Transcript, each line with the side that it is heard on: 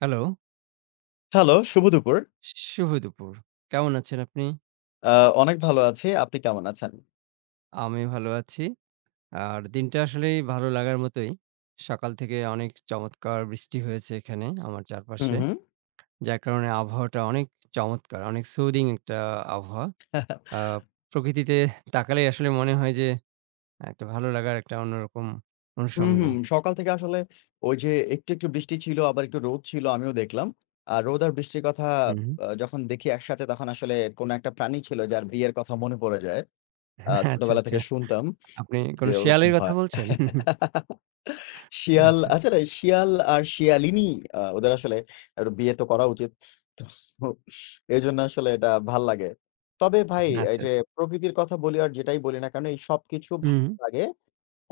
right: Hello,
left: hello, শুভ দুপুর।
right: শুভ দুপুর। কেমন আছেন আপনি?
left: আ অনেক ভালো আছি। আপনি কেমন আছেন?
right: আমি ভালো আছি। আর দিনটা আসলেই ভালো লাগার মতোই। সকাল থেকে অনেক চমৎকার বৃষ্টি হয়েছে এখানে আমার
left: হুম,
right: চারপাশে।
left: হুম।
right: যার কারণে আবহাওয়াটা অনেক চমৎকার, অনেক সুদিং একটা আবহাওয়া। আ প্রকৃতিতে তাকালেই আসলে মনে হয় যে একটা ভালো লাগার একটা অন্যরকম
left: হুম,
right: অনুষঙ্গ।
left: হুম। সকাল থেকে আসলে ওই যে একটু বৃষ্টি ছিল, আবার একটু রোদ ছিল আমিও দেখলাম। আর রোদ আর বৃষ্টির কথা
right: হুম, হুম।
left: যখন দেখি একসাথে তখন আসলে কোন একটা প্রাণী ছিল যার বিয়ের কথা মনে পড়ে যায়।
right: আচ্ছা,
left: ছোটবেলা
right: আচ্ছা।
left: থেকে শুনতাম
right: আপনি
left: যে
right: কোন
left: ওরকম
right: শেয়ালের কথা
left: হয়।
right: বলছেন?
left: শিয়াল
right: আচ্ছা,
left: আচ্ছা না, শিয়াল আর শিয়ালিনী ওদের আসলে একটু বিয়ে তো করা উচিত। তো এজন্য আসলে এটা ভাল লাগে। তবে ভাই এই
right: আচ্ছা,
left: যে
right: আচ্ছা।
left: প্রকৃতির কথা বলি আর যেটাই বলি না কেন এই সবকিছু
right: হুম, হুম।
left: ভালো লাগে।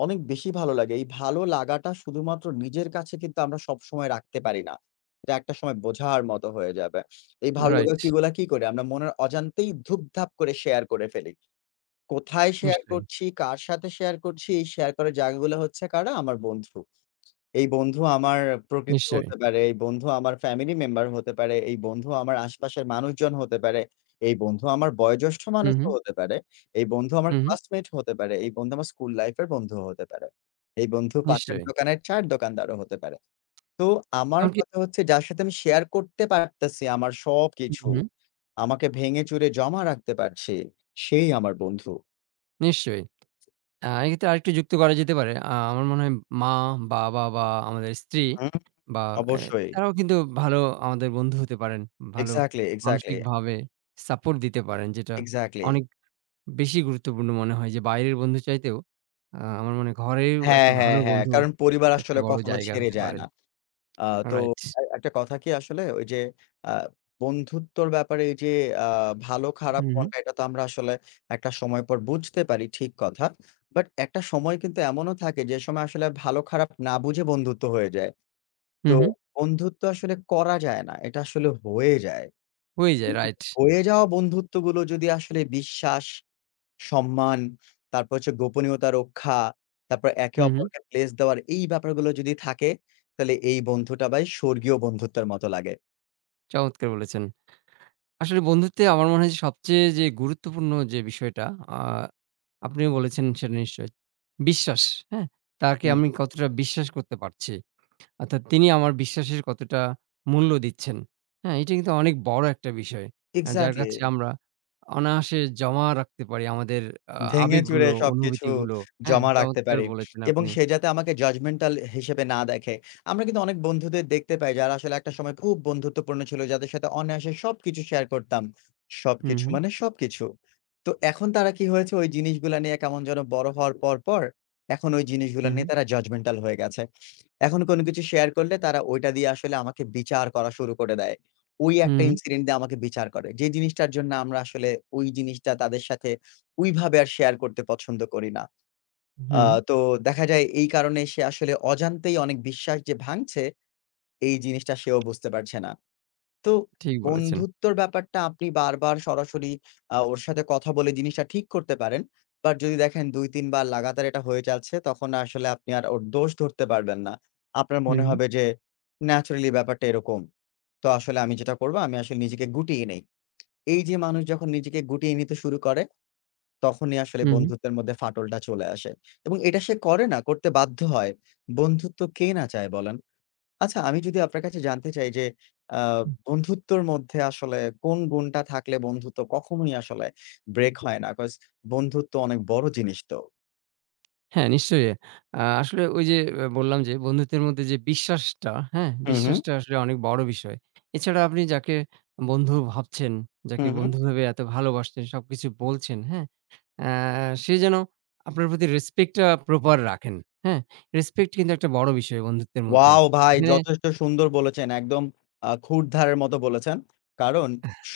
left: অনেক বেশি ভালো লাগে। এই ভালো লাগাটা শুধুমাত্র নিজের কাছে কিন্তু আমরা সবসময় রাখতে পারি না। এটা একটা সময় বোঝার মতো হয়ে যাবে। এই ভালো
right: রাইট।
left: লাগার কিগুলা কি করি? আমরা মনের অজান্তেই ধুপধাপ করে শেয়ার করে ফেলি। কোথায় শেয়ার
right: নিশ্চয়ই,
left: করছি, কার সাথে শেয়ার করছি, এই শেয়ার করার জায়গাগুলো হচ্ছে কারা? আমার বন্ধু। এই বন্ধু আমার প্রকৃতি
right: নিশ্চয়ই।
left: হতে পারে, এই বন্ধু আমার ফ্যামিলি মেম্বার হতে পারে, এই বন্ধু আমার আশপাশের মানুষজন হতে পারে, এই বন্ধু আমার বয়োজ্যেষ্ঠ
right: হুম, হুম,
left: মানুষও হতে পারে, এই বন্ধু আমার
right: হুম, হুম।
left: ক্লাসমেট হতে পারে, এই বন্ধু আমার স্কুল লাইফ এর বন্ধুও হতে পারে, এই বন্ধু পাশের
right: নিশ্চয়ই।
left: দোকানের চায়ের দোকানদারও হতে পারে। তো আমার
right: এমনকি
left: কথা হচ্ছে যার সাথে আমি শেয়ার করতে পারতেছি আমার
right: হুম,
left: সবকিছু,
right: হুম,
left: আমাকে ভেঙে চুরে জমা রাখতে পারছি, সেই আমার বন্ধু।
right: নিশ্চয়ই। এক্ষেত্রে আরেকটু যুক্ত করা যেতে পারে। আমার মনে হয় মা, বাবা বা আমাদের স্ত্রী বা এ
left: অবশ্যই।
right: তারাও কিন্তু ভালো আমাদের বন্ধু হতে পারেন। ভালো
left: এক্সাক্টলি, এক্সাক্টলি,
right: মানসিকভাবে সাপোর্ট দিতে পারেন। যেটা
left: এক্সাক্টলি।
right: অনেক বেশি গুরুত্বপূর্ণ মনে হয় যে বাইরের বন্ধু চাইতেও আমার মনে হয় ঘরেও
left: হ্যাঁ,
right: একটা
left: হ্যাঁ,
right: ভালো
left: হ্যাঁ।
right: বন্ধু
left: কারণ পরিবার
right: একটা
left: আসলে
right: বড়
left: কখনো
right: জায়গা
left: ছেড়ে
right: হতে
left: যায়
right: পারে।
left: না। আ তো
right: রাইট।
left: এ একটা কথা কি আসলে ওই যে আ বন্ধুত্বর ব্যাপারে এই যে আ ভালো খারাপ
right: হুম, হুম,
left: কোনটা এটা তো আমরা আসলে একটা সময় পর বুঝতে পারি ঠিক কথা। বাট একটা সময় কিন্তু এমনও থাকে যে সময় আসলে ভালো খারাপ না বুঝে বন্ধুত্ব হয়ে যায়। তো
right: হুম, হুম।
left: বন্ধুত্ব আসলে করা যায় না। এটা আসলে হয়ে যায়।
right: হয়ে যায় রাইট।
left: হয়ে যাওয়া বন্ধুত্বগুলো যদি আসলে বিশ্বাস সম্মান, তারপর হচ্ছে গোপনীয়তা রক্ষা, তারপর একে
right: হুম, হুম।
left: অপরকে প্লেস দেওয়ার এই ব্যাপারগুলো যদি থাকে, তাহলে এই বন্ধুটা ভাই স্বর্গীয় বন্ধুত্বের মতো লাগে।
right: চমৎকার বলেছেন। আসলে বন্ধুত্বে আমার মনে হয় যে সবচেয়ে যে গুরুত্বপূর্ণ যে বিষয়টা আ আপনিও বলেছেন সেটা নিশ্চয়ই। বিশ্বাস, হ্যাঁ? তাকে
left: হুম।
right: আমি কতটা বিশ্বাস করতে পারছি। অর্থাৎ তিনি আমার বিশ্বাসের কতটা মূল্য দিচ্ছেন। হ্যাঁ? এটা কিন্তু অনেক বড় একটা বিষয়। যার
left: এক্সাক্টলি।
right: কাছে আমরা অনায়াসে জমা রাখতে পারি আমাদের আ
left: ভেঙে চুরে
right: আবেগগুলো,
left: সবকিছু
right: অনুভূতিগুলো। হ্যাঁ?
left: জমা রাখতে
right: চমৎকার
left: পারি
right: বলেছেন
left: এবং
right: আপনি।
left: সে যাতে আমাকে জাজমেন্টাল হিসেবে না দেখে। আমরা কিন্তু অনেক বন্ধুদের দেখতে পাই যারা আসলে একটা সময় খুব বন্ধুত্বপূর্ণ ছিল, যাদের সাথে অনায়াসে সবকিছু শেয়ার করতাম।
right: হু,
left: সবকিছু
right: হু,
left: মানে সবকিছু। তো এখন তারা কি হয়েছে ওই জিনিসগুলা নিয়ে কেমন যেন বড় হওয়ার পর এখন ওই জিনিসগুলা
right: হু,
left: নিয়ে তারা জাজমেন্টাল হয়ে গেছে। এখন কোনো কিছু শেয়ার করলে তারা ওইটা দিয়ে আসলে আমাকে বিচার করা শুরু করে দেয়। ওই
right: হু, হু,
left: একটা
right: হু,
left: ইনসিডেন্ট দিয়ে আমাকে বিচার করে। যে জিনিসটার জন্য আমরা আসলে ওই জিনিসটা তাদের সাথে ওইভাবে আর শেয়ার করতে পছন্দ করি না।
right: হু, হু।
left: আ তো দেখা যায় এই কারণে সে আসলে অজান্তেই অনেক বিশ্বাস যে ভাঙছে, এই জিনিসটা সেও বুঝতে পারছে না। তো
right: ঠিক বলেছেন।
left: বন্ধুত্বর ব্যাপারটা আপনি বারবার সরাসরি ওর সাথে কথা বলে জিনিসটা ঠিক করতে পারেন। বাট যদি দেখেন ২-৩ বার লাগাতার এটা হয়ে যাচ্ছে, তখন আসলে আপনি আর ওর দোষ ধরতে পারবেন না। আপনার
right: হু,
left: মনে
right: হু,
left: হবে যে ন্যাচারালি ব্যাপারটা এরকম। তো আসলে আমি যেটা করব, আমি আসলে নিজেকে গুটিয়ে নেই। এই যে মানুষ যখন নিজেকে গুটিয়ে নিতে শুরু করে, তখনই আসলে
right: হু, হু।
left: বন্ধুত্বের মধ্যে ফাটলটা চলে আসে। এবং এটা সে করে না, করতে বাধ্য হয়। বন্ধুত্ব কে না চায় বলেন? আচ্ছা আমি যদি আপনার কাছে জানতে চাই যে আ বন্ধুত্বর মধ্যে আসলে কোন গুণটা থাকলে বন্ধুত্ব কখনোই আসলে ব্রেক হয় না? 'কজ বন্ধুত্ব অনেক বড় জিনিস তো।
right: হ্যাঁ, নিশ্চয়ই। আসলে ওই যে বললাম যে বন্ধুত্বের মধ্যে যে বিশ্বাসটা, হ্যাঁ?
left: হু, হু,
right: বিশ্বাসটা আসলে অনেক বড় বিষয়। এছাড়া আপনি যাকে বন্ধু ভাবছেন,
left: হু,
right: যাকে
left: হু।
right: বন্ধু ভেবে এত ভালোবাসছেন, সবকিছু বলছেন, হ্যাঁ? অ্যা সে যেন আপনার প্রতি রেসপেক্ট টা প্রপার রাখেন, হ্যাঁ? রেসপেক্ট কিন্তু একটা বড় বিষয় বন্ধুত্বের মধ্যে।
left: ওয়াও! ভাই
right: এখানে
left: যথেষ্ট সুন্দর বলেছেন। একদম খুঁতধারার মতো বলেছেন। কারণ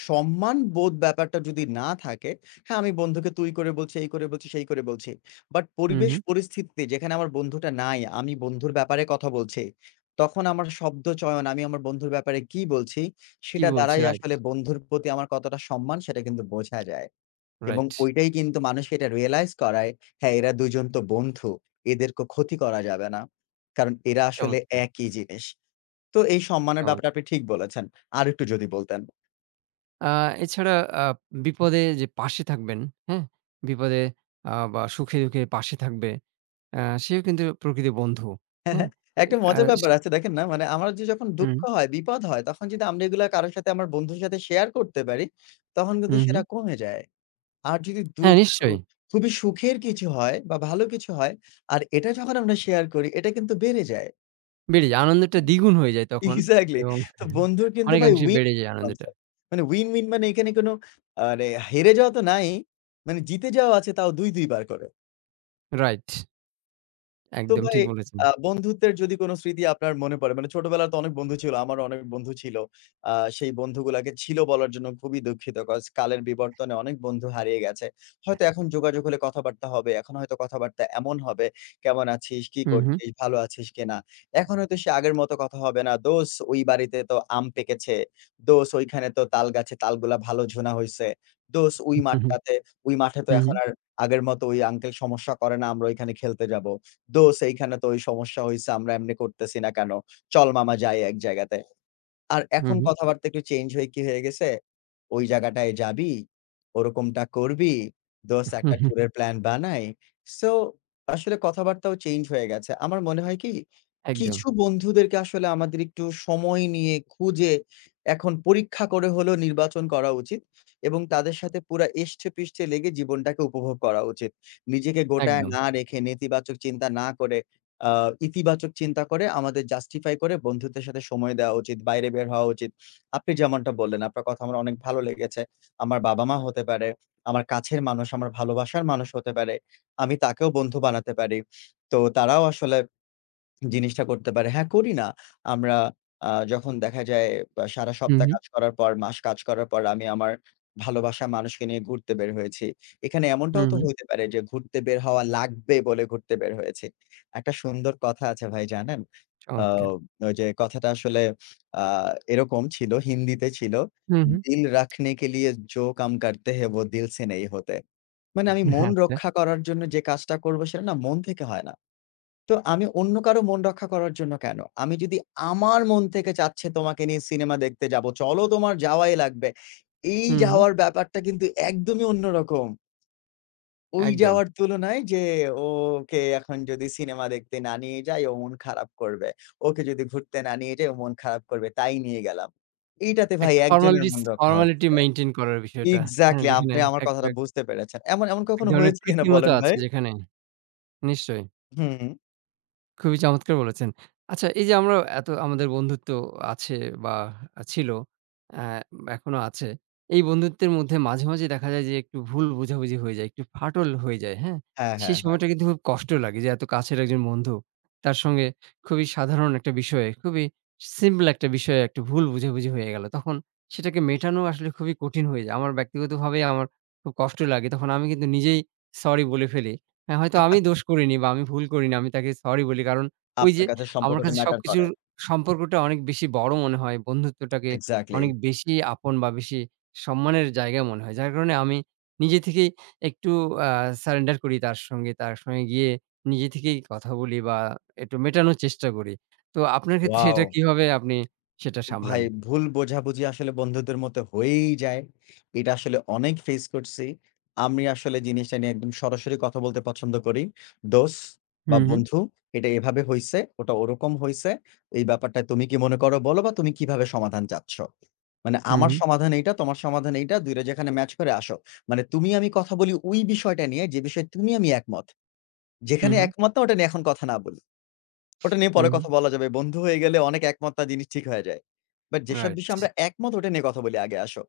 left: সম্মানবোধ ব্যাপারটা যদি না থাকে, হ্যাঁ, আমি বন্ধুকে তুই করে বলছি, এই করে বলছি, সেই করে বলছি। বাট
right: হুম,
left: পরিবেশ
right: হুম।
left: পরিস্থিতিতে যেখানে আমার বন্ধুটা নাই, আমি বন্ধুর ব্যাপারে কথা বলছি। তখন আমার শব্দ চয়ন, আমি আমার বন্ধুর ব্যাপারে কি বলছি,
right: কি
left: সেটা
right: বলছি?
left: দ্বারাই
right: রাইট,
left: আসলে বন্ধুর প্রতি আমার কতটা সম্মান সেটা কিন্তু বোঝা যায়। এবং
right: রাইট।
left: ঐটাই কিন্তু মানুষকে এটা রিয়ালাইজ করায়, হ্যাঁ, এরা ২ জন তো বন্ধু। এদেরকে ক্ষতি করা যাবে না। কারণ এরা আসলে
right: চমৎকার,
left: একই জিনিস। তো এই সম্মানের ব্যাপারটা
right: চমৎকার।
left: আপনি ঠিক বলেছেন। আরেকটু যদি বলতেন।
right: আ এছাড়া আ বিপদে যে পাশে থাকবেন, হ্যাঁ? বিপদে বা সুখে-দুঃখে পাশে থাকবে আ সেও কিন্তু প্রকৃতির বন্ধু। হ্যাঁ?
left: একটা
right: আ
left: মজার ব্যাপার
right: সে
left: আছে দেখেন না মানে আমার যে যখন
right: হুম,
left: দুঃখ হয়, বিপদ হয় তখন যদি আমরা এগুলা কারো সাথে আমার বন্ধুর সাথে শেয়ার করতে পারি, তখন কিন্তু
right: হুম, হুম।
left: সেটা কমে যায়। আর যদি দু
right: হ্যাঁ, নিশ্চয়ই।
left: খুবই সুখের কিছু হয় বা ভালো কিছু হয় আর এটা যখন আমরা শেয়ার করি এটা কিন্তু বেড়ে যায়।
right: বেড়ে যায়। আনন্দটা দ্বিগুণ হয়ে যায় তখন
left: এক্সাক্টলি।
right: এবং
left: তো বন্ধুর কিন্তু ভাই
right: অনেকাংশে
left: win
right: বেড়ে যায় আনন্দটা।
left: কনসেপ্ট। মানে win, win মানে এখানে কোনো মানে হেরে যাওয়া তো নাই, মানে জিতে যাওয়া আছে তাও ২, ২ বার করে।
right: রাইট।
left: তো
right: একদম
left: ভাই
right: ঠিক বলেছেন।
left: বন্ধুত্বের যদি কোন স্মৃতি আপনার মনে পড়ে, মানে ছোটবেলার তো অনেক বন্ধু ছিল। আমারও অনেক বন্ধু ছিল। আ সেই বন্ধুগুলাকে ছিল বলার জন্য খুবই দুঃখিত। কজ কালের বিবর্তনে অনেক বন্ধু হারিয়ে গেছে। হয়তো এখন যোগাযোগ হলে কথাবার্তা হবে। এখন হয়তো কথাবার্তা এমন হবে, "কেমন আছিস? কি
right: হুম, হুম,
left: করছিস? ভালো আছিস কিনা?" এখন হয়তো সে আগের মতো কথা হবে না। "দোস ওই বাড়িতে তো আম পেকেছে। দোস ওইখানে তো তাল গাছে তালগুলা ভালো ঝোনা হইছে। দোস ওই
right: হুম, হুম,
left: মাঠটাতে ওই মাঠে তো এখন
right: হুম,
left: আর আগের মতো ওই আঙ্কেল সমস্যা করে না। আমরা ওইখানে খেলতে যাবো।" দোস এইখানে তো ওই সমস্যা হইছে আমরা এমনি করতেছি না কেন? চল মামা যাই এক জায়গাতে। আর
right: হুম,
left: এখন
right: হুম,
left: কথাবার্তা একটু চেঞ্জ হয়ে কি হয়ে গেছে? ওই জায়গাটায় যাবি, ওরকমটা করবি, দোস্ত
right: হুম,
left: একটা
right: হুম।
left: ট্যুরের প্ল্যান বানাই। সো আসলে কথাবার্তাও চেঞ্জ হয়ে গেছে। আমার মনে হয় কি?
right: একদম,
left: কিছু বন্ধুদেরকে আসলে আমাদের একটু সময় নিয়ে খুঁজে এখন পরীক্ষা করে হলেও নির্বাচন করা উচিত এবং তাদের সাথে পুরা এষ্ঠে-পৃষ্ঠে লেগে জীবনটাকে উপভোগ করা উচিত। নিজেকে গোটায়
right: একদম।
left: না রেখে নেতিবাচক চিন্তা না করে আ ইতিবাচক চিন্তা করে আমাদের জাস্টিফাই করে বন্ধুদের সাথে সময় দেওয়া উচিত, বাইরে বের হওয়া উচিত। আপনি যেমনটা বললেন, আপনার কথা আমার অনেক ভালো লেগেছে। আমার বাবা-মা হতে পারে, আমার কাছের মানুষ, আমার ভালোবাসার মানুষ হতে পারে। আমি তাকেও বন্ধু বানাতে পারি। তো তারাও আসলে জিনিসটা করতে পারে। হ্যাঁ, করি না। আমরা যখন দেখা যায় বা সারা
right: হুম,
left: সপ্তাহ
right: হুম,
left: কাজ করার পর, মাস কাজ করার পর আমি আমার ভালোবাসার মানুষকে নিয়ে ঘুরতে বের হয়েছি। এখানে
right: হুম,
left: এমনটাও তো
right: হুম।
left: হইতে পারে যে ঘুরতে বের হওয়া লাগবে বলে ঘুরতে বের হয়েছি। একটা সুন্দর কথা আছে ভাই জানেন? আ
right: চমৎকার।
left: ওই যে কথাটা আসলে আ এরকম ছিল, হিন্দিতে ছিল।
right: হুম, হুম।
left: "দিল রাখনে के लिए जो काम करते हैं वो दिल से नहीं होते" মানে আমি মন
right: আচ্ছা।
left: রক্ষা করার জন্য যে কাজটা করব সেটা না মন থেকে হয় না। তো আমি অন্য কারো মন রক্ষা করার জন্য কেন? আমি যদি আমার মন থেকে চাচ্ছে তোমাকে নিয়ে সিনেমা দেখতে যাবো, চলো তোমার যাওয়াই লাগবে। এই
right: হুম, হুম।
left: যাওয়ার ব্যাপারটা কিন্তু একদমই অন্যরকম। ওই
right: একদম।
left: যাওয়ার তুলনায় যে ওকে এখন যদি সিনেমা দেখতে না নিয়ে যাই ও মন খারাপ করবে। ওকে যদি ঘুরতে না নিয়ে যাই ও মন খারাপ করবে। তাই নিয়ে গেলাম। এইটাতে ভাই
right: একটা
left: একজনের
right: ফর্মালিটিস
left: মন রক্ষা
right: ফর্মালিটি
left: হচ্ছে।
right: মেইনটেইন করার বিষয়টা। হ্যাঁ,
left: এক্সাক্টলি
right: যেখানে
left: আপনি আমার
right: একটা
left: কথাটা বুঝতে পেরেছেন। এমন
right: এক
left: কখনো
right: ধরনের
left: হয়েছে কিনা
right: কৃত্রিমতা
left: বলেন
right: আছে
left: ভাই?
right: যেখানে। নিশ্চয়ই।
left: হুম,
right: খুবই চমৎকার বলেছেন। আচ্ছা এই যে আমরা এত আমাদের বন্ধুত্ব আছে বা ছিল, অ্যা এখনো আছে। এই বন্ধুত্বের মধ্যে মাঝে, মাঝে দেখা যায় যে একটু ভুল বোঝাবুঝি হয়ে যায়, একটু ফাটল হয়ে যায়, হ্যাঁ?
left: হ্যাঁ,
right: সেই
left: হ্যাঁ, হ্যাঁ।
right: সময়টা কিন্তু খুব কষ্ট লাগে যে এত কাছের একজন বন্ধু, তার সঙ্গে খুবই সাধারণ একটা বিষয়ে, খুবই সিম্পল একটা বিষয়ে একটা ভুল বোঝাবুঝি হয়ে গেল। তখন সেটাকে মেটানো আসলে খুবই কঠিন হয়ে যায়। আমার ব্যক্তিগতভাবে আমার খুব কষ্ট লাগে। তখন আমি কিন্তু নিজেই সরি বলে ফেলি। হ্যাঁ, হয়তো আমি দোষ করিনি বা আমি ভুল করিনি। আমি তাকে সরি বলি। কারণ ওই
left: আপনার
right: যে
left: কাছে
right: আমার
left: সম্পর্কটা
right: কাছে
left: ম্যাটার
right: সবকিছুর
left: করে।
right: সম্পর্কটা অনেক বেশি বড় মনে হয়। বন্ধুত্বটাকে
left: এক্সাক্টলি।
right: অনেক বেশি আপন বা বেশি সম্মানের জায়গায় মনে হয়। যার কারণে আমি নিজে থেকেই একটু আ সারেন্ডার করি তার সঙ্গে। তার সঙ্গে গিয়ে নিজে থেকেই কথা বলি বা একটু মেটানোর চেষ্টা করি। তো আপনার ক্ষেত্রে
left: ওয়াও!
right: সেটা কিভাবে আপনি সেটা সামলান?
left: ভাই ভুল বোঝাবুঝি আসলে বন্ধুদের মধ্যে হয়েই যায়। এটা আসলে অনেক ফেস করছি। আমি আসলে জিনিসটা নিয়ে একদম সরাসরি কথা বলতে পছন্দ করি। "দোস্ত
right: হু,
left: বা
right: হু,
left: বন্ধু এটা এভাবে হইছে, ওটা ওরকম হইছে। এই ব্যাপারটা তুমি কি মনে করো বলো বা তুমি কিভাবে সমাধান চাচ্ছ? মানে জি।
right: হু,
left: আমার
right: হু,
left: সমাধান এইটা, তোমার সমাধান এইটা। ২ টা যেখানে ম্যাচ করে আসো। মানে তুমি আমি কথা বলি ওই বিষয়টা নিয়ে যে বিষয়ে তুমি আমি একমত।
right: হু,
left: যেখানে
right: হু,
left: একমত না ওটা নিয়ে এখন কথা না বলি।" ওটা নিয়ে
right: হু,
left: পরে
right: হু,
left: কথা বলা যাবে। বন্ধু হয়ে গেলে অনেক একমত না জিনিস ঠিক হয়ে যায়। বাট যেসব
right: রাইট।
left: বিষয়ে আমরা একমত ওটা নিয়ে কথা বলি আগে আসো।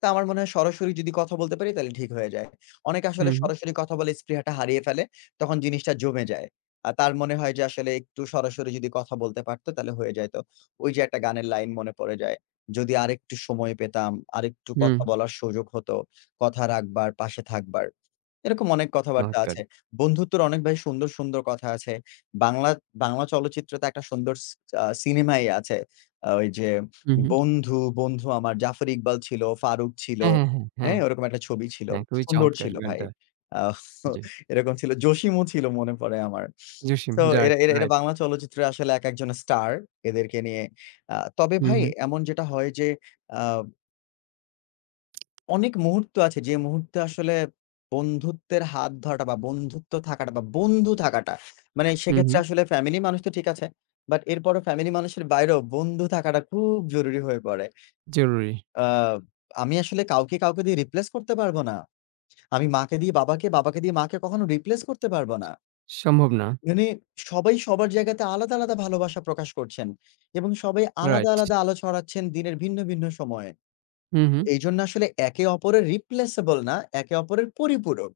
left: তো আমার মনে হয় সরাসরি যদি কথা বলতে পারি তাহলে ঠিক হয়ে যায়। অনেকে
right: হু,
left: আসলে
right: হু,
left: সরাসরি কথা বলে স্পৃহাটা হারিয়ে ফেলে। তখন জিনিসটা জমে যায়। আর তার মনে হয় যে আসলে একটু সরাসরি যদি কথা বলতে পারতো তাহলে হয়ে যাইত। ওই যে একটা গানের লাইন মনে পড়ে যায়। যদি আরেকটু সময় পেতাম, আরেকটু
right: হু,
left: কথা বলার সুযোগ হতো, কথা রাখবার, পাশে থাকবার। এরকম অনেক কথাবার্তা
right: চমৎকার।
left: আছে। বন্ধুত্বর অনেক ভাই সুন্দর, সুন্দর কথা আছে। বাংলা বাংলা চলচ্চিত্রে তো একটা সুন্দর স আ সিনেমাই আছে। ওই যে
right: হু, হু।
left: 'বন্ধু, বন্ধু আমার' জাফর ইকবাল ছিল, ফারুক ছিল।
right: হ্যাঁ, হ্যাঁ, হ্যাঁ, হ্যাঁ।
left: হ্যাঁ? ওরকম একটা ছবি ছিল।
right: হ্যাঁ, খুবই
left: সুন্দর
right: চমৎকার
left: ছিল ভাই।
right: গানটা।
left: আহ
right: জি।
left: এরকম ছিল। জসিমও ছিল মনে পড়ে আমার।
right: জসিম
left: তো
right: রাইট,
left: এরা এরা এরা
right: রাইট।
left: বাংলা চলচ্চিত্রে আসলে একেকজন স্টার। এদেরকে নিয়ে তবে
right: হু,
left: ভাই
right: হু,
left: এমন যেটা হয় যে আ অনেক মুহূর্ত আছে যে মুহূর্তে আসলে বন্ধুত্বের হাত ধরাটা বা বন্ধুত্ব থাকাটা বা বন্ধু থাকাটা মানে
right: হু, হু।
left: সেক্ষেত্রে আসলে ফ্যামিলি মানুষ তো ঠিক আছে। বাট এরপরও ফ্যামিলি মানুষের বাইরেও বন্ধু থাকাটা খুব জরুরি হয়ে পড়ে।
right: জরুরি।
left: আ আমি আসলে কাউকে দিয়ে রিপ্লেস করতে পারব না। আমি মাকে দিয়ে বাবাকে, বাবাকে দিয়ে মাকে কখনো রিপ্লেস করতে পারব না।
right: সম্ভব না।
left: মানে সবাই সবার জায়গাতে আলাদা, আলাদা ভালোবাসা প্রকাশ করছেন এবং সবাই আলাদা,
right: রাইট।
left: আলাদা আলো ছড়াচ্ছেন দিনের ভিন্ন, ভিন্ন সময়ে।
right: হু, হু,
left: এইজন্য আসলে একে অপরের replaceable না, একে অপরের পরিপূরক।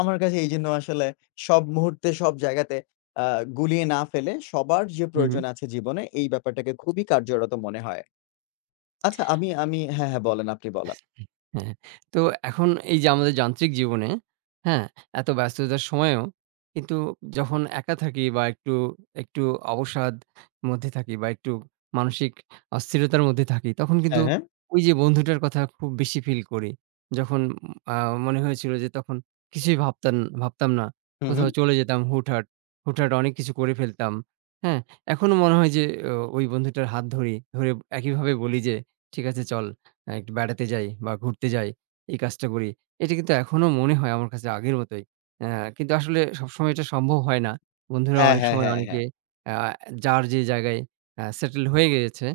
left: আমার কাছে এইজন্য আসলে সব মুহূর্তে, সব জায়গাতে আ গুলিয়ে না ফেলে সবার যে
right: হু, হু।
left: প্রয়োজন আছে জীবনে, এই ব্যাপারটাকে খুবই কার্যরত মনে হয়। আচ্ছা আমি আমি হ্যাঁ, হ্যাঁ, বলেন, আপনি বলেন।
right: হ্যাঁ, তো এখন এই যে আমাদের যান্ত্রিক জীবনে, হ্যাঁ? এত ব্যস্ততার সময়েও কিন্তু যখন একা থাকি বা একটু, একটু অবসাদ মধ্যে থাকি বা একটু মানসিক অস্থিরতার মধ্যে থাকি, তখন কিন্তু
left: হ্যাঁ, হ্যাঁ।
right: ওই যে বন্ধুটার কথা খুব বেশি ফিল করি। যখন আ মনে হয়েছিল যে তখন কিছুই ভাবতাম ভাবতাম না।
left: হুম, হুম।
right: কোথাও চলে যেতাম হুটহাট, হুটহাট অনেক কিছু করে ফেলতাম। হ্যাঁ? এখনো মনে হয় যে ও ওই বন্ধুটার হাত ধরে একইভাবে বলি যে, "ঠিক আছে চল।" হ্যাঁ, একটু বেড়াতে যাই বা ঘুরতে যাই, এই কাজটা করি। এটা কিন্তু এখনো মনে হয় আমার কাছে আগের মতোই। অ্যা কিন্তু আসলে সবসময় এটা সম্ভব হয় না। বন্ধুরা
left: হ্যাঁ,
right: অনেক
left: হ্যাঁ,
right: সময়
left: হ্যাঁ,
right: অনেকে
left: হ্যাঁ।
right: অ্যা যার যে জায়গায় সেটেল হয়ে গিয়েছে,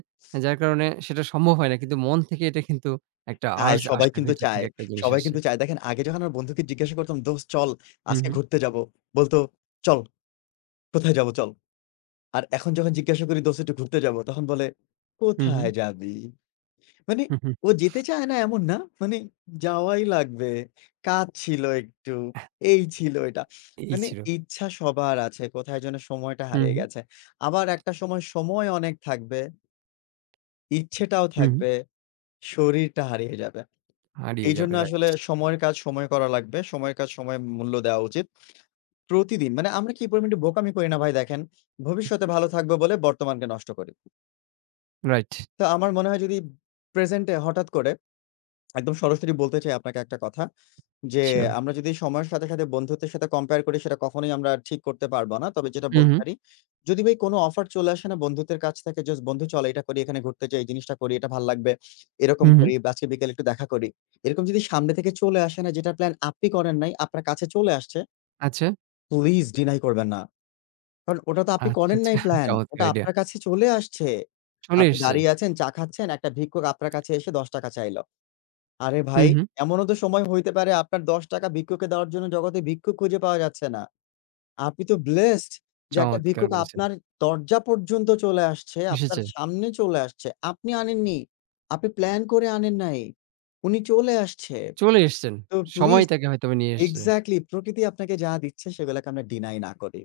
right: যার কারণে সেটা সম্ভব হয় না। কিন্তু মন থেকে এটা কিন্তু একটা
left: চায়,
right: আর্জ
left: সবাই
right: আসে,
left: কিন্তু
right: ভেতর থেকে
left: চায়।
right: একটা জিনিস
left: সবাই
right: আসে।
left: কিন্তু চায়। দেখেন আগে যখন আমার বন্ধুকে জিজ্ঞাসা করতাম, "দোস্ত চল,
right: হু,
left: আজকে
right: হু,
left: ঘুরতে যাবো।" বলতো, "চল, কোথায় যাবো চল।" আর এখন যখন জিজ্ঞাসা করি, "দোস্ত একটু ঘুরতে যাবো।" তখন বলে,
right: হু, হু,
left: "কোথায় যাবি?" মানে
right: হু, হু।
left: ও যেতে চায় না এমন না। মানে যাওয়াই লাগবে। কাজ ছিল একটু, এই ছিল এটা।
right: এই
left: মানে
right: ছিল।
left: ইচ্ছা সবার আছে। কোথায় যেন সময়টা
right: হু,
left: হারিয়ে
right: হু,
left: গেছে। আবার একটা সময় অনেক থাকবে, ইচ্ছেটাও
right: হু, হু।
left: থাকবে, শরীরটা হারিয়ে যাবে।
right: হারিয়ে
left: এইজন্য
right: যাবে। রাইট,
left: আসলে সময়ের কাজ সময়ে করা লাগবে। সময়ের কাজ সময়ে মূল্য দেওয়া উচিত। প্রতিদিন মানে আমরা কি পরিমাণ একটু বোকামি করি না ভাই দেখেন? ভবিষ্যতে ভালো থাকবো বলে বর্তমানকে নষ্ট করি।
right: রাইট।
left: তো আমার মনে হয় যদি প্রেজেন্ট এ হঠাৎ করে একদম সরাসরি বলতে চাই আপনাকে একটা কথা। যে
right: শিওর।
left: আমরা যদি সময়ের সাথে বন্ধুত্বের সাথে compare করি সেটা কখনোই আমরা ঠিক করতে পারব না। তবে যেটা
right: হু,
left: বলতে
right: হু,
left: পারি, যদি ভাই কোনো অফার চলে আসে না বন্ধুত্বের কাছ থেকে জাস্ট বন্ধু চল এটা করি, এখানে ঘুরতে যাই, এই জিনিসটা করি, এটা ভাল লাগবে। এরকম
right: হু, হু।
left: করি বা আজকে বিকেলে একটু দেখা করি। এরকম যদি সামনে থেকে চলে আসে না যেটার প্ল্যান আপনি করেন নাই, আপনার কাছে চলে আসছে,
right: আচ্ছা।
left: প্লিজ ডিনাই করবেন না। কারণ ওটা তো আপনি
right: আচ্ছা,
left: করেন নাই
right: আচ্ছা।
left: প্ল্যান।
right: চমৎকার
left: ওটা
right: আইডিয়া।
left: আপনার কাছে চলে আসছে।
right: চলে
left: আপনি
right: এসছে।
left: দাঁড়িয়ে আছেন, চা খাচ্ছেন, একটা ভিক্ষুক আপনার কাছে এসে ৳১০ চাইল। আরে
right: হু,
left: ভাই,
right: হু।
left: এমনও তো সময় হইতে পারে আপনার ৳১০ ভিক্ষুককে দেওয়ার জন্য জগতে ভিক্ষুক খুঁজে পাওয়া যাচ্ছে না। আপনি তো ব্লেসড যে একটা
right: চমৎকার
left: ভিক্ষুক
right: বলেছেন।
left: আপনার দরজা পর্যন্ত চলে আসছে, আপনার
right: এসেছে।
left: সামনে চলে আসছে। আপনি আনেননি। আপনি প্ল্যান করে আনেন নাই। উনি চলে আসছে।
right: চলে এসছেন।
left: তো
right: সময়
left: প্লিজ
right: তাকে হয়তোবা নিয়ে এসছে।
left: এক্সাক্টলি প্রকৃতি আপনাকে যা দিচ্ছে সেগুলাকে আমরা ডিনাই না করি।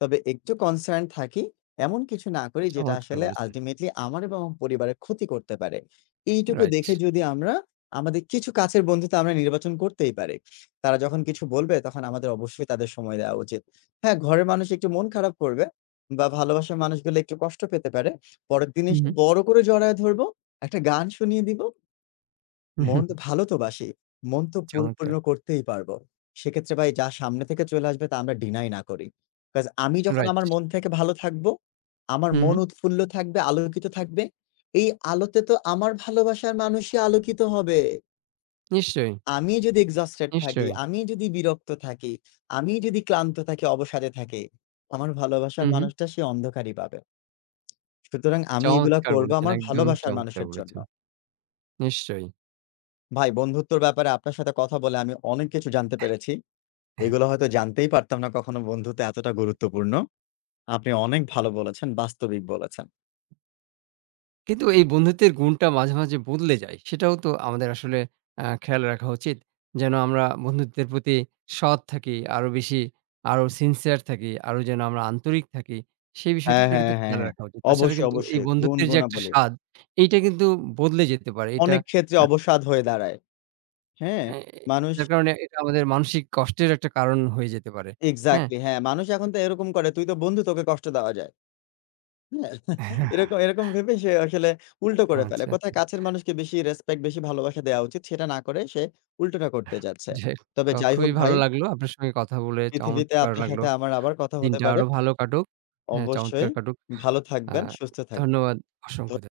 left: তবে একটু কনসার্ন থাকি, এমন কিছু না করি যেটা
right: চমৎকার
left: আসলে
right: বলেছেন।
left: আল্টিমেটলি আমার এবং আমার পরিবারের ক্ষতি করতে পারে। এইটুকু
right: রাইট।
left: দেখে যদি আমরা আমাদের কিছু কাছের বন্ধু তো আমরা নির্বাচন করতেই পারি। তারা যখন কিছু বলবে তখন আমাদের অবশ্যই তাদের সময় দেওয়া উচিত। হ্যাঁ, ঘরের মানুষ একটু মন খারাপ করবে বা ভালোবাসার মানুষগুলো একটু কষ্ট পেতে পারে। পরের দিন
right: হু,
left: এসে
right: হু,
left: বড় করে জড়ায় ধরবো, একটা গান শুনিয়ে দিব।
right: হু, হু।
left: মন তো ভালো তো বাসি। মন তো পরিপূর্ণ
right: চমৎকার।
left: করতেই পারব। সেক্ষেত্রে ভাই যা সামনে থেকে চলে আসবে তা আমরা ডিনাই না করি। বিকজ আমি যখন
right: রাইট।
left: আমার মন থেকে ভালো থাকবো, আমার
right: হু, হু।
left: মন উৎফুল্ল থাকবে, আলোকিত থাকবে। এই আলোতে তো আমার ভালোবাসার মানুষই আলোকিত হবে।
right: নিশ্চয়ই,
left: আমি যদি এক্সহস্টেড থাকি,
right: নিশ্চয়ই।
left: আমি যদি বিরক্ত থাকি, আমি যদি ক্লান্ত থাকি, অবসাদে থাকি, আমার
right: হু,
left: ভালোবাসার
right: হু।
left: মানুষটা সে অন্ধকারই পাবে। সুতরাং আমি এগুলা
right: চমৎকার
left: করবো
right: বলেছেন।
left: আমার
right: একদম
left: ভালোবাসার
right: চমৎকার
left: মানুষের জন্য।
right: বলেছেন। নিশ্চয়ই।
left: ভাই বন্ধুত্বর ব্যাপারে আপনার সাথে কথা বলে আমি অনেক কিছু জানতে পেরেছি। এগুলো হয়তো জানতেই পারতাম না কখনো বন্ধুত্ব এতটা গুরুত্বপূর্ণ। আপনি অনেক ভালো বলেছেন, বাস্তবিক বলেছেন।
right: কিন্তু এই বন্ধুত্বের গুণটা মাঝে, মাঝে বদলে যায়। সেটাও তো আমাদের আসলে খেয়াল রাখা উচিত। যেন আমরা বন্ধুত্বের প্রতি সৎ থাকি, আরো বেশি, আরো সিনসিয়ার থাকি, আরো যেন আমরা আন্তরিক থাকি। সেই বিষয়টা
left: হ্যাঁ,
right: কিন্তু
left: হ্যাঁ, হ্যাঁ,
right: খেয়াল
left: হ্যাঁ।
right: রাখা উচিত। তাছাড়া
left: অবশ্যই,
right: কিন্তু এই
left: অবশ্যই। গুণ,
right: বন্ধুত্বের যে একটা
left: গুণাবলী।
right: স্বাদ, এইটা কিন্তু বদলে যেতে পারে। এটা
left: অনেক ক্ষেত্রে
right: আ
left: অবসাদ হয়ে দাঁড়ায়। হ্যাঁ?
right: এ
left: মানুষ
right: যার কারণে এটা আমাদের মানসিক কষ্টের একটা কারণ হয়ে যেতে পারে। হ্যাঁ?
left: এক্সাক্টলি হ্যাঁ, মানুষ এখন তো এরকম করে, "তুই তো বন্ধু, তোকে কষ্ট দেওয়া যায়।" হ্যাঁ?
right: হ্যাঁ,
left: এরকম এরকম ভেবে সে আসলে উল্টো করে ফেলে।
right: আচ্ছা, আচ্ছা।
left: কোথায় কাছের মানুষকে বেশি রেসপেক্ট, বেশি ভালোবাসা দেওয়া উচিত, সেটা না করে সে উল্টোটা করতে যাচ্ছে।
right: যাই
left: তবে
right: হোক,
left: যাই
right: খুবই
left: হোক
right: ভালো
left: ভাই,
right: লাগলো। আপনার সঙ্গে কথা বলে
left: পৃথিবীতে
right: চমৎকার
left: আপনার
right: লাগলো।
left: সাথে আমার আবার কথা হতে
right: দিনটা
left: পারে।
right: আরো ভালো কাটুক। হ্যাঁ, চমৎকার
left: অবশ্যই
right: কাটুক।
left: ভালো
right: আ
left: থাকবেন, সুস্থ থাকবেন। ধ
right: ধন্যবাদ অসংখ্য ধ